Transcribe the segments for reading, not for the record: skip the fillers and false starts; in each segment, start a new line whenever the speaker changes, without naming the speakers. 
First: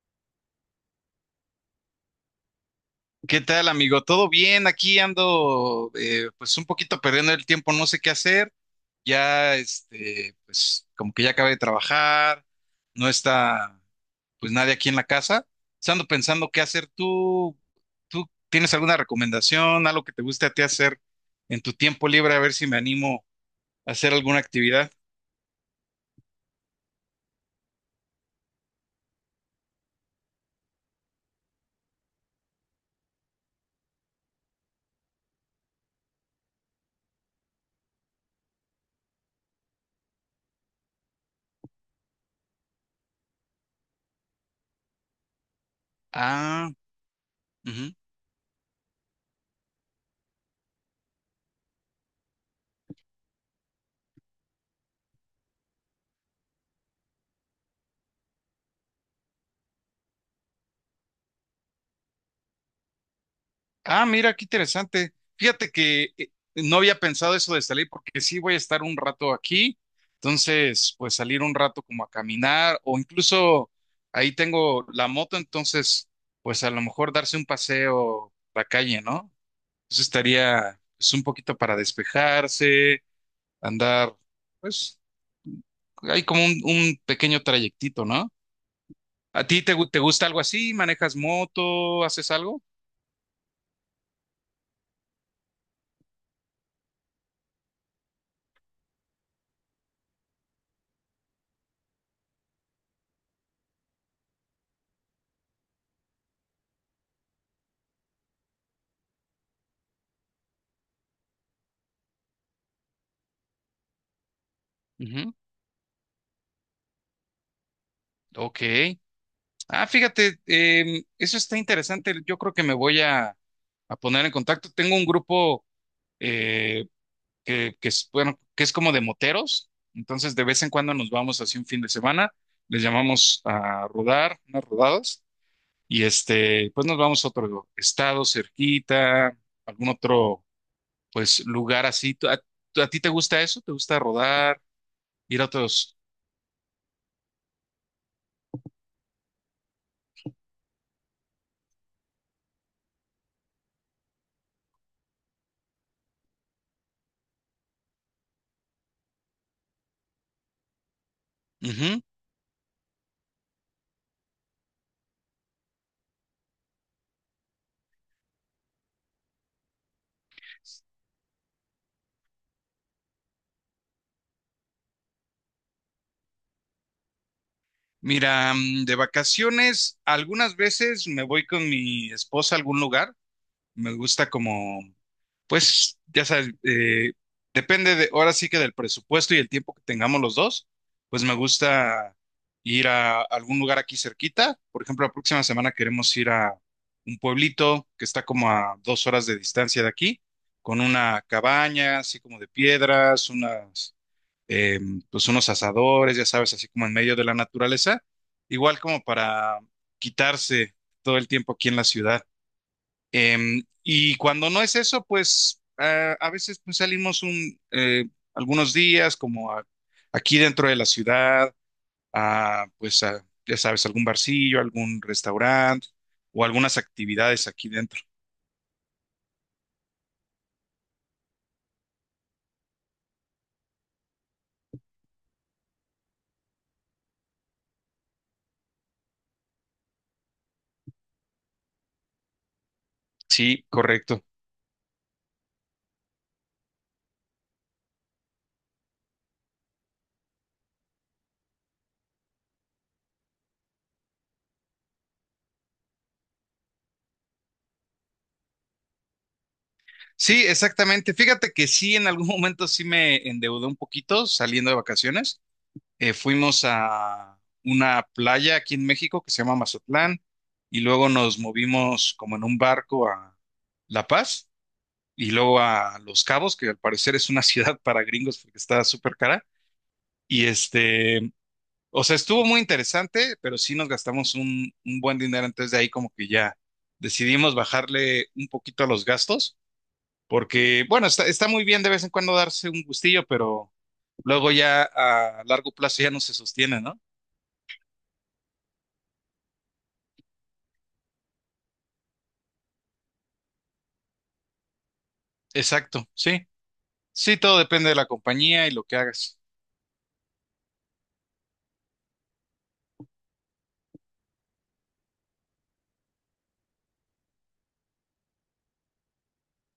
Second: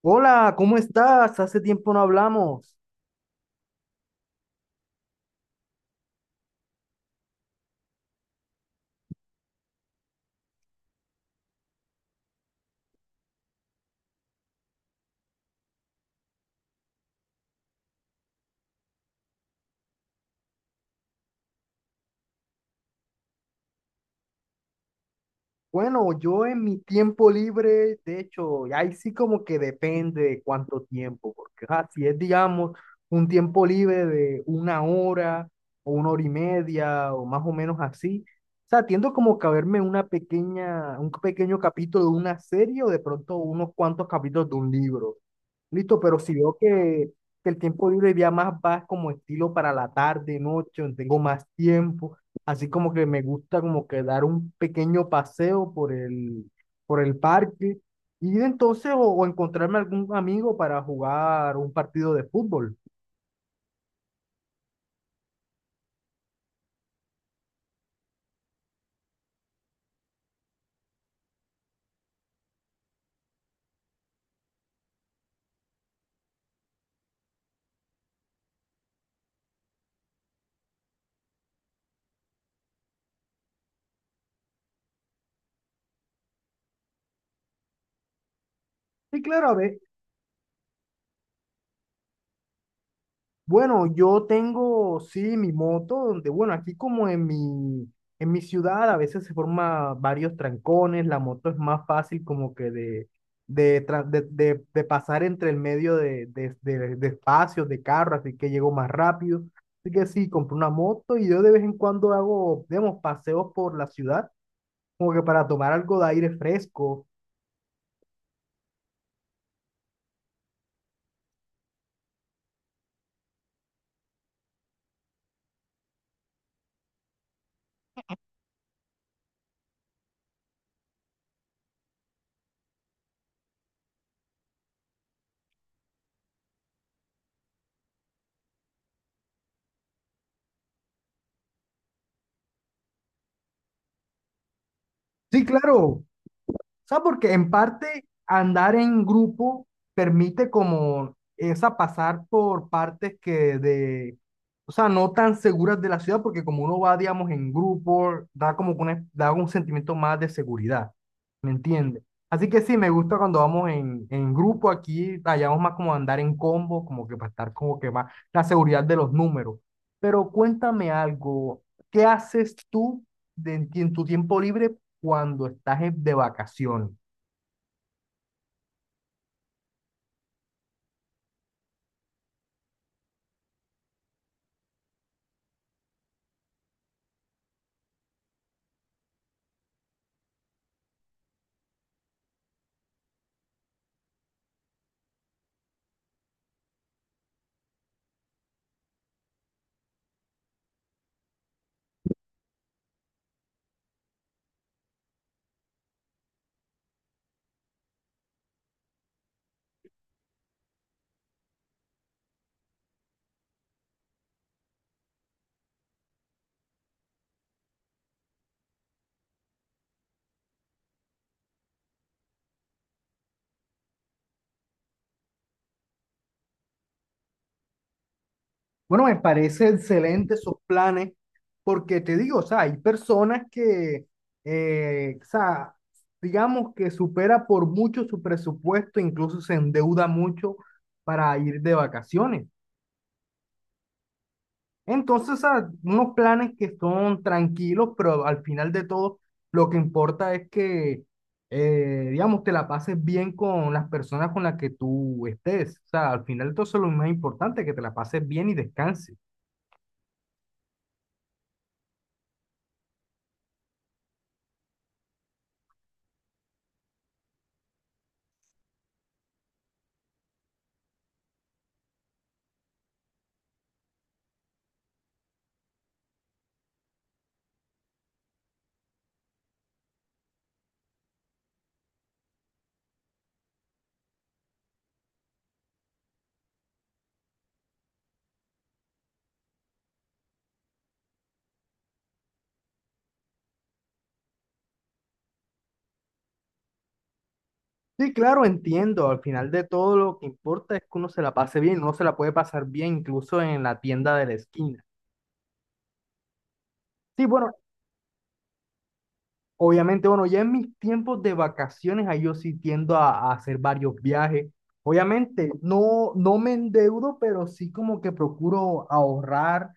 Hola, ¿cómo estás? Hace tiempo no hablamos.
¿Qué tal, amigo? ¿Todo bien? Aquí ando, pues un poquito perdiendo el tiempo, no sé qué hacer. Ya, este, pues como que ya acabé de trabajar, no está, pues nadie aquí en la casa. Entonces, ando pensando qué hacer. ¿Tú tienes alguna recomendación, algo que te guste a ti hacer en tu tiempo libre? A ver si me animo a hacer alguna actividad.
Bueno, yo en mi tiempo libre, de hecho, ahí sí como que depende de cuánto tiempo, porque si es, digamos, un tiempo libre de una hora o una hora y media o más o menos así, o sea, tiendo como que a verme un pequeño capítulo de una serie o de pronto unos cuantos capítulos de un libro. Listo, pero si veo
Ah,
que el tiempo libre ya más va como estilo para la tarde, noche, donde tengo más tiempo, así como que me gusta como que dar un pequeño paseo por el parque y entonces o encontrarme algún amigo para jugar un partido de fútbol.
Ah, mira, qué interesante. Fíjate que no había pensado eso de salir porque sí voy a estar un rato aquí. Entonces, pues salir un rato como a caminar o incluso ahí tengo la moto, entonces, pues a lo mejor darse un paseo a la calle, ¿no? Eso estaría pues, un poquito para despejarse, andar, pues hay como un pequeño trayectito, ¿no?
Y
¿A
claro.
ti te gusta algo así? ¿Manejas moto? ¿Haces algo?
Bueno, yo tengo, sí, mi moto, donde, bueno, aquí como en mi ciudad a veces se forman varios trancones, la moto es más fácil como que de pasar entre el medio de espacios, de carros, así que llego más rápido. Así que sí, compré una moto y yo de vez en cuando hago, digamos, paseos por la ciudad, como que
Ujú.
para tomar algo de aire fresco.
Ok. Ah, fíjate, eso está interesante. Yo creo que me voy a poner en contacto. Tengo un grupo, eh, que es, bueno, que es como de moteros. Entonces, de vez en cuando nos vamos así un fin de semana. Les llamamos a rodar, unas rodadas. Y este, pues nos vamos a otro estado cerquita, algún otro, pues, lugar así. ¿A ti te gusta eso? ¿Te gusta rodar? ¿Ir
Sí,
a
claro.
otros?
O sea, porque en parte andar en grupo permite como esa pasar por partes o sea, no tan seguras de la ciudad, porque como uno va, digamos, en grupo, da como que da un sentimiento más de seguridad, ¿me
Ujú.
entiendes? Así que sí, me gusta cuando vamos en grupo aquí, hallamos más como andar en combo, como que para estar como que más la seguridad de los números. Pero cuéntame algo, ¿qué haces tú en tu tiempo libre cuando estás de vacaciones?
Mira, de vacaciones, algunas veces me voy con mi esposa a algún lugar. Me gusta como, pues, ya sabes, depende de, ahora sí que del presupuesto y el tiempo que tengamos los dos, pues me gusta ir a algún lugar aquí cerquita. Por ejemplo, la próxima semana queremos ir a un pueblito que está como a 2 horas de distancia de aquí, con una cabaña así como de piedras, unas, eh, pues unos asadores, ya sabes, así como en medio de la naturaleza, igual como para quitarse todo el tiempo aquí en la ciudad. Y cuando no es eso, pues a veces pues, salimos algunos días como aquí dentro de la ciudad, a, pues a, ya sabes, algún barcillo, algún restaurante o algunas actividades aquí dentro.
Bueno, me parece excelente esos planes, porque te digo, o sea, hay personas que, o sea, digamos que supera por mucho su presupuesto, incluso se endeuda mucho para ir de vacaciones.
Sí, correcto.
Entonces, unos planes que son tranquilos, pero al final de todo, lo que importa es que, digamos, te la pases bien con las personas con las que tú estés. O sea, al final de todo, eso es lo más importante, que te la pases bien y descanses.
Sí, exactamente. Fíjate que sí, en algún momento sí me endeudé un poquito saliendo de vacaciones. Fuimos a una playa aquí en México que se llama Mazatlán y luego nos movimos como en un barco a La Paz y luego a Los Cabos, que al parecer es una ciudad para gringos porque está súper cara. Y este, o sea, estuvo muy interesante, pero sí nos gastamos un buen dinero. Entonces de ahí como que ya decidimos bajarle un poquito a los gastos, porque bueno, está muy bien de vez en cuando darse un gustillo, pero luego ya a largo plazo ya no se sostiene, ¿no?
Sí, claro, entiendo. Al final de todo, lo que importa es que uno se la pase bien. Uno se la puede pasar bien incluso en la tienda de la esquina.
Exacto, sí.
Sí,
Sí,
bueno,
todo depende de la compañía y lo que hagas,
obviamente, bueno, ya en mis tiempos de vacaciones, ahí yo sí tiendo a hacer varios viajes. Obviamente, no, no me endeudo, pero sí como que procuro ahorrar, o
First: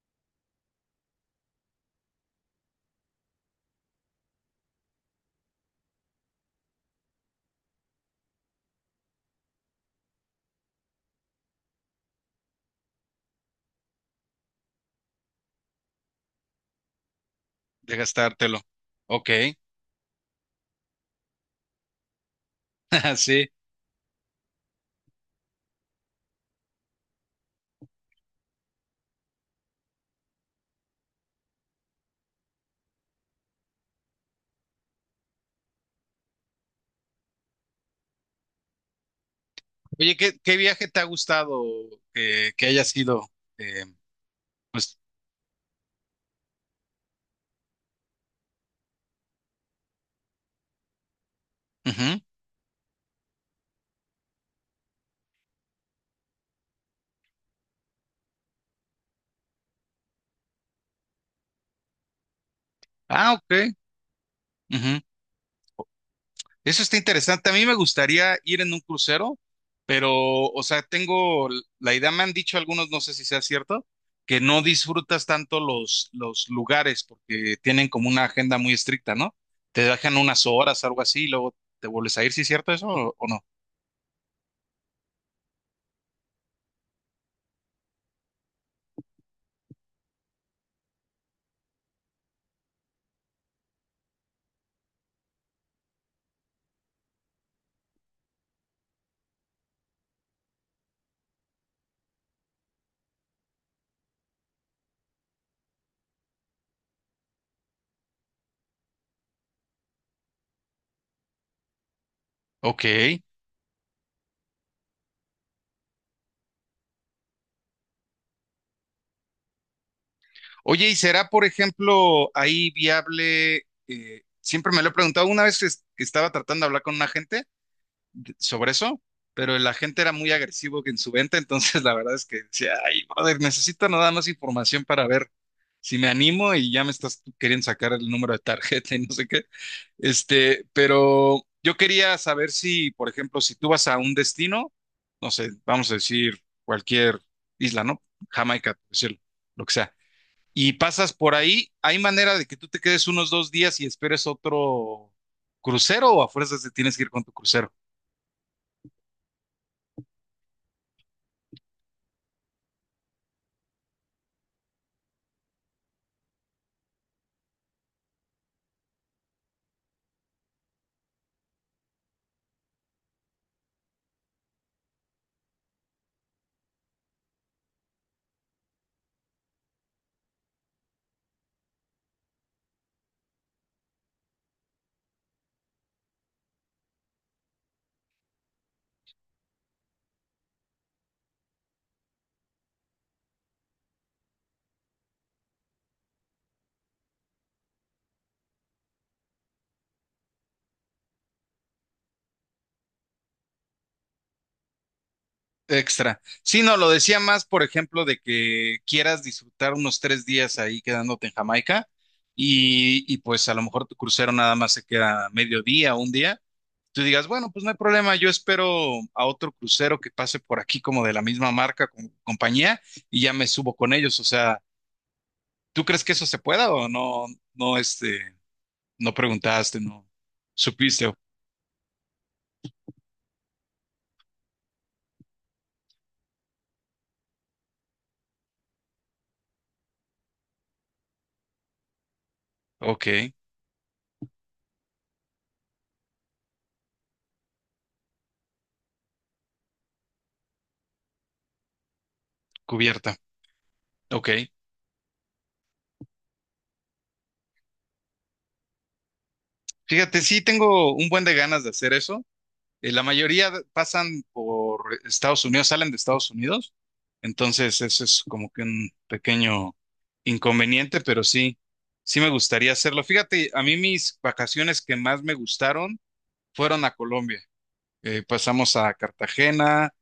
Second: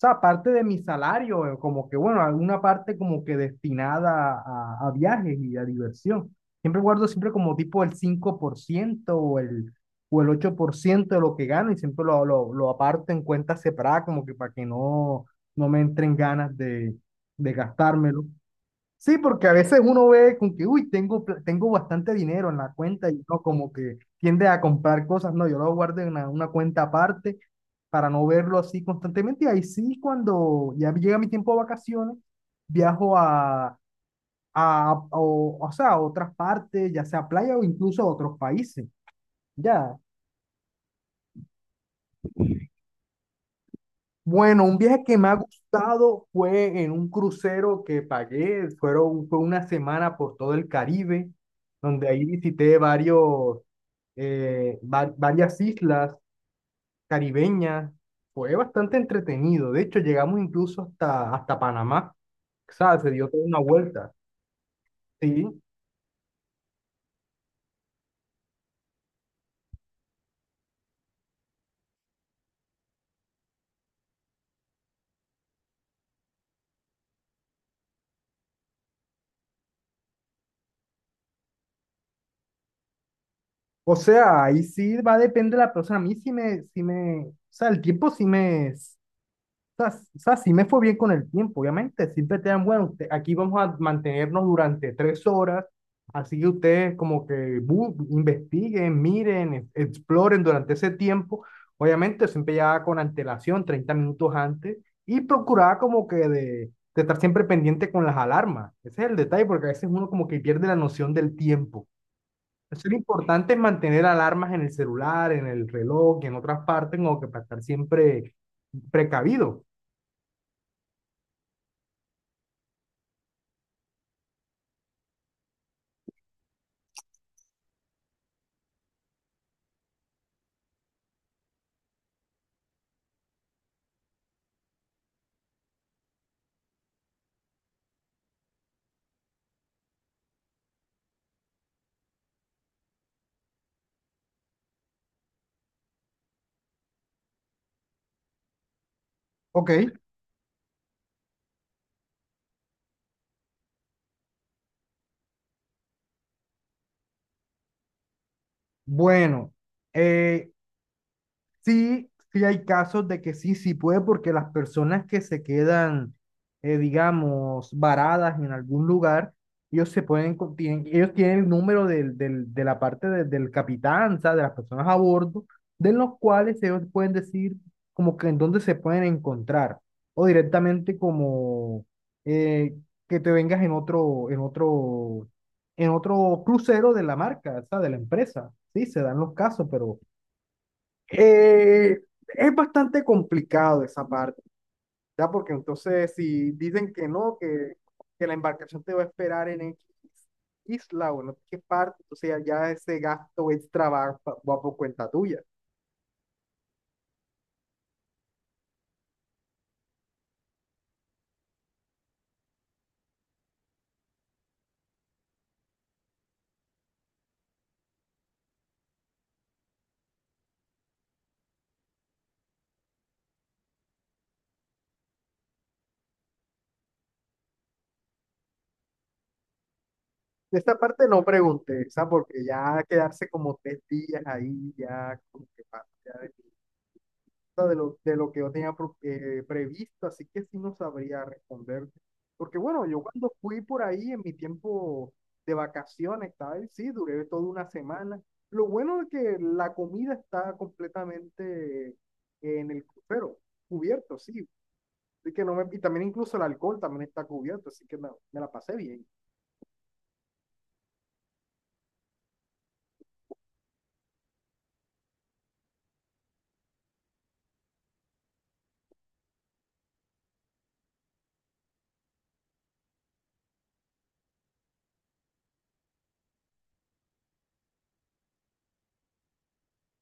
sea, parte de mi salario, como que, bueno, alguna parte como que destinada a viajes y a diversión. Siempre guardo siempre como tipo el 5% o el 8% de lo que gano y siempre lo aparto en cuentas separadas, como que para que no, no me entren ganas de
de
gastármelo.
gastártelo.
Sí,
Ok,
porque a veces uno ve con que, uy, tengo, tengo bastante dinero en la cuenta y no
sí.
como que tiende a comprar cosas. No, yo lo guardo en una cuenta aparte para no verlo así constantemente. Y ahí sí, cuando ya llega mi tiempo de vacaciones, viajo o sea, a otras partes, ya sea playa o incluso a otros países. Ya.
Oye, ¿qué viaje te ha gustado que haya sido? eh,
Bueno, un
pues,
viaje que me ha gustado fue en un crucero que pagué, fue una semana por todo el Caribe, donde
ujú.
ahí visité varias islas caribeñas, fue bastante entretenido, de hecho llegamos incluso hasta Panamá, o sea, se dio
Ah,
toda una
ok.
vuelta,
Ujú.
¿sí?
Eso está interesante. A mí me gustaría ir en un crucero, pero, o sea, tengo la idea, me han dicho algunos, no sé si sea cierto, que no disfrutas tanto los lugares porque tienen como una agenda muy estricta, ¿no? Te dejan unas horas, algo así, y luego te vuelves a ir, ¿sí es cierto eso o no?
O sea, ahí sí va a depender de la persona, a mí o sea, sí me fue bien con el tiempo, obviamente. Siempre te dan, bueno, aquí vamos a mantenernos durante 3 horas, así que ustedes como que investiguen, miren, exploren durante ese tiempo. Obviamente siempre ya con antelación, 30 minutos antes, y procuraba como que de estar siempre pendiente con las alarmas. Ese es el detalle, porque a veces uno como que pierde la noción del tiempo. Eso
Ok.
es lo importante es mantener alarmas en el celular, en el reloj y en otras partes, como que para estar siempre precavido.
Oye, ¿y será, por ejemplo, ahí viable? Siempre me lo he preguntado, una vez que estaba tratando de hablar con un agente sobre eso, pero el agente era muy agresivo en su venta, entonces la verdad es que decía, ay, brother, necesito nada más información para ver si me animo y ya me estás tú queriendo sacar el número de tarjeta y no sé qué. Este, pero yo quería saber si, por ejemplo, si tú vas a un destino, no sé, vamos a decir cualquier isla, ¿no? Jamaica, por decirlo, lo que sea.
Ok.
Y pasas por ahí, ¿hay manera de que tú te quedes unos 2 días y esperes otro crucero o a fuerzas te tienes que ir con tu crucero
Bueno, eh, sí, sí hay casos de que sí, sí puede, porque las personas que se quedan, digamos, varadas en algún lugar, ellos se pueden, co- tienen, ellos tienen el número del, del, de la parte de- del capitán, o sea, de las personas a bordo, de los cuales ellos pueden decir como que en dónde se pueden encontrar, o directamente como eh, que te vengas en otro crucero de la marca, o sea, de la empresa. Sí, se dan los casos, pero eh, es bastante complicado esa parte, ¿ya? Porque entonces si dicen que no, que la embarcación te va a esperar en X isla o no sé qué parte, o sea ya ese gasto extra va, va por cuenta tuya.
extra? Sí, no, lo decía más, por ejemplo, de que quieras disfrutar unos 3 días ahí quedándote en Jamaica y pues a lo mejor tu crucero nada más se queda medio día, un día. Tú digas, bueno, pues no hay problema, yo espero a otro crucero que pase por aquí como de la misma marca, con compañía, y ya me subo con ellos. O sea, ¿tú crees que eso se pueda o no, no, este, no preguntaste, no
De esta
supiste?
parte no pregunté, ¿sabes? Porque ya quedarse como 3 días ahí, ya como que pasa de lo que yo tenía previsto, así que sí no sabría responderte. Porque bueno, yo
Ok,
cuando fui por ahí en mi tiempo de vacaciones, tal, sí, duré toda una semana. Lo bueno es que la comida está completamente en el
cubierta.
crucero, cubierto,
Ok.
sí. Así que no me, y también incluso el alcohol también está cubierto, así que me la pasé bien.
Fíjate, sí tengo un buen de ganas de hacer eso. La mayoría pasan por Estados Unidos, salen de Estados Unidos. Entonces, eso es como que un pequeño inconveniente, pero sí, sí me gustaría hacerlo. Fíjate, a mí mis vacaciones que más me gustaron fueron a Colombia. Pasamos a Cartagena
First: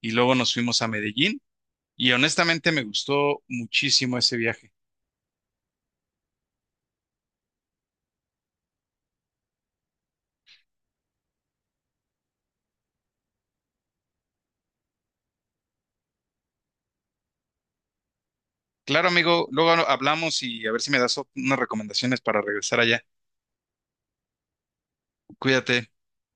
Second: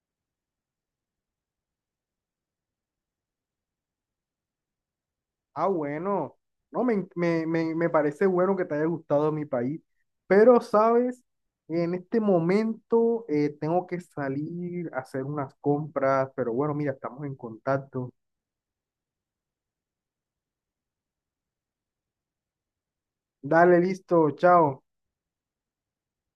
y luego nos fuimos a Medellín y honestamente me gustó muchísimo ese viaje.
Ah, bueno, no, me parece bueno que te haya gustado mi país, pero sabes, en este momento tengo que salir a hacer unas compras, pero bueno, mira, estamos en contacto.
Claro, amigo, luego hablamos y a ver si me das unas recomendaciones para regresar allá.
Dale, listo, chao.
Cuídate.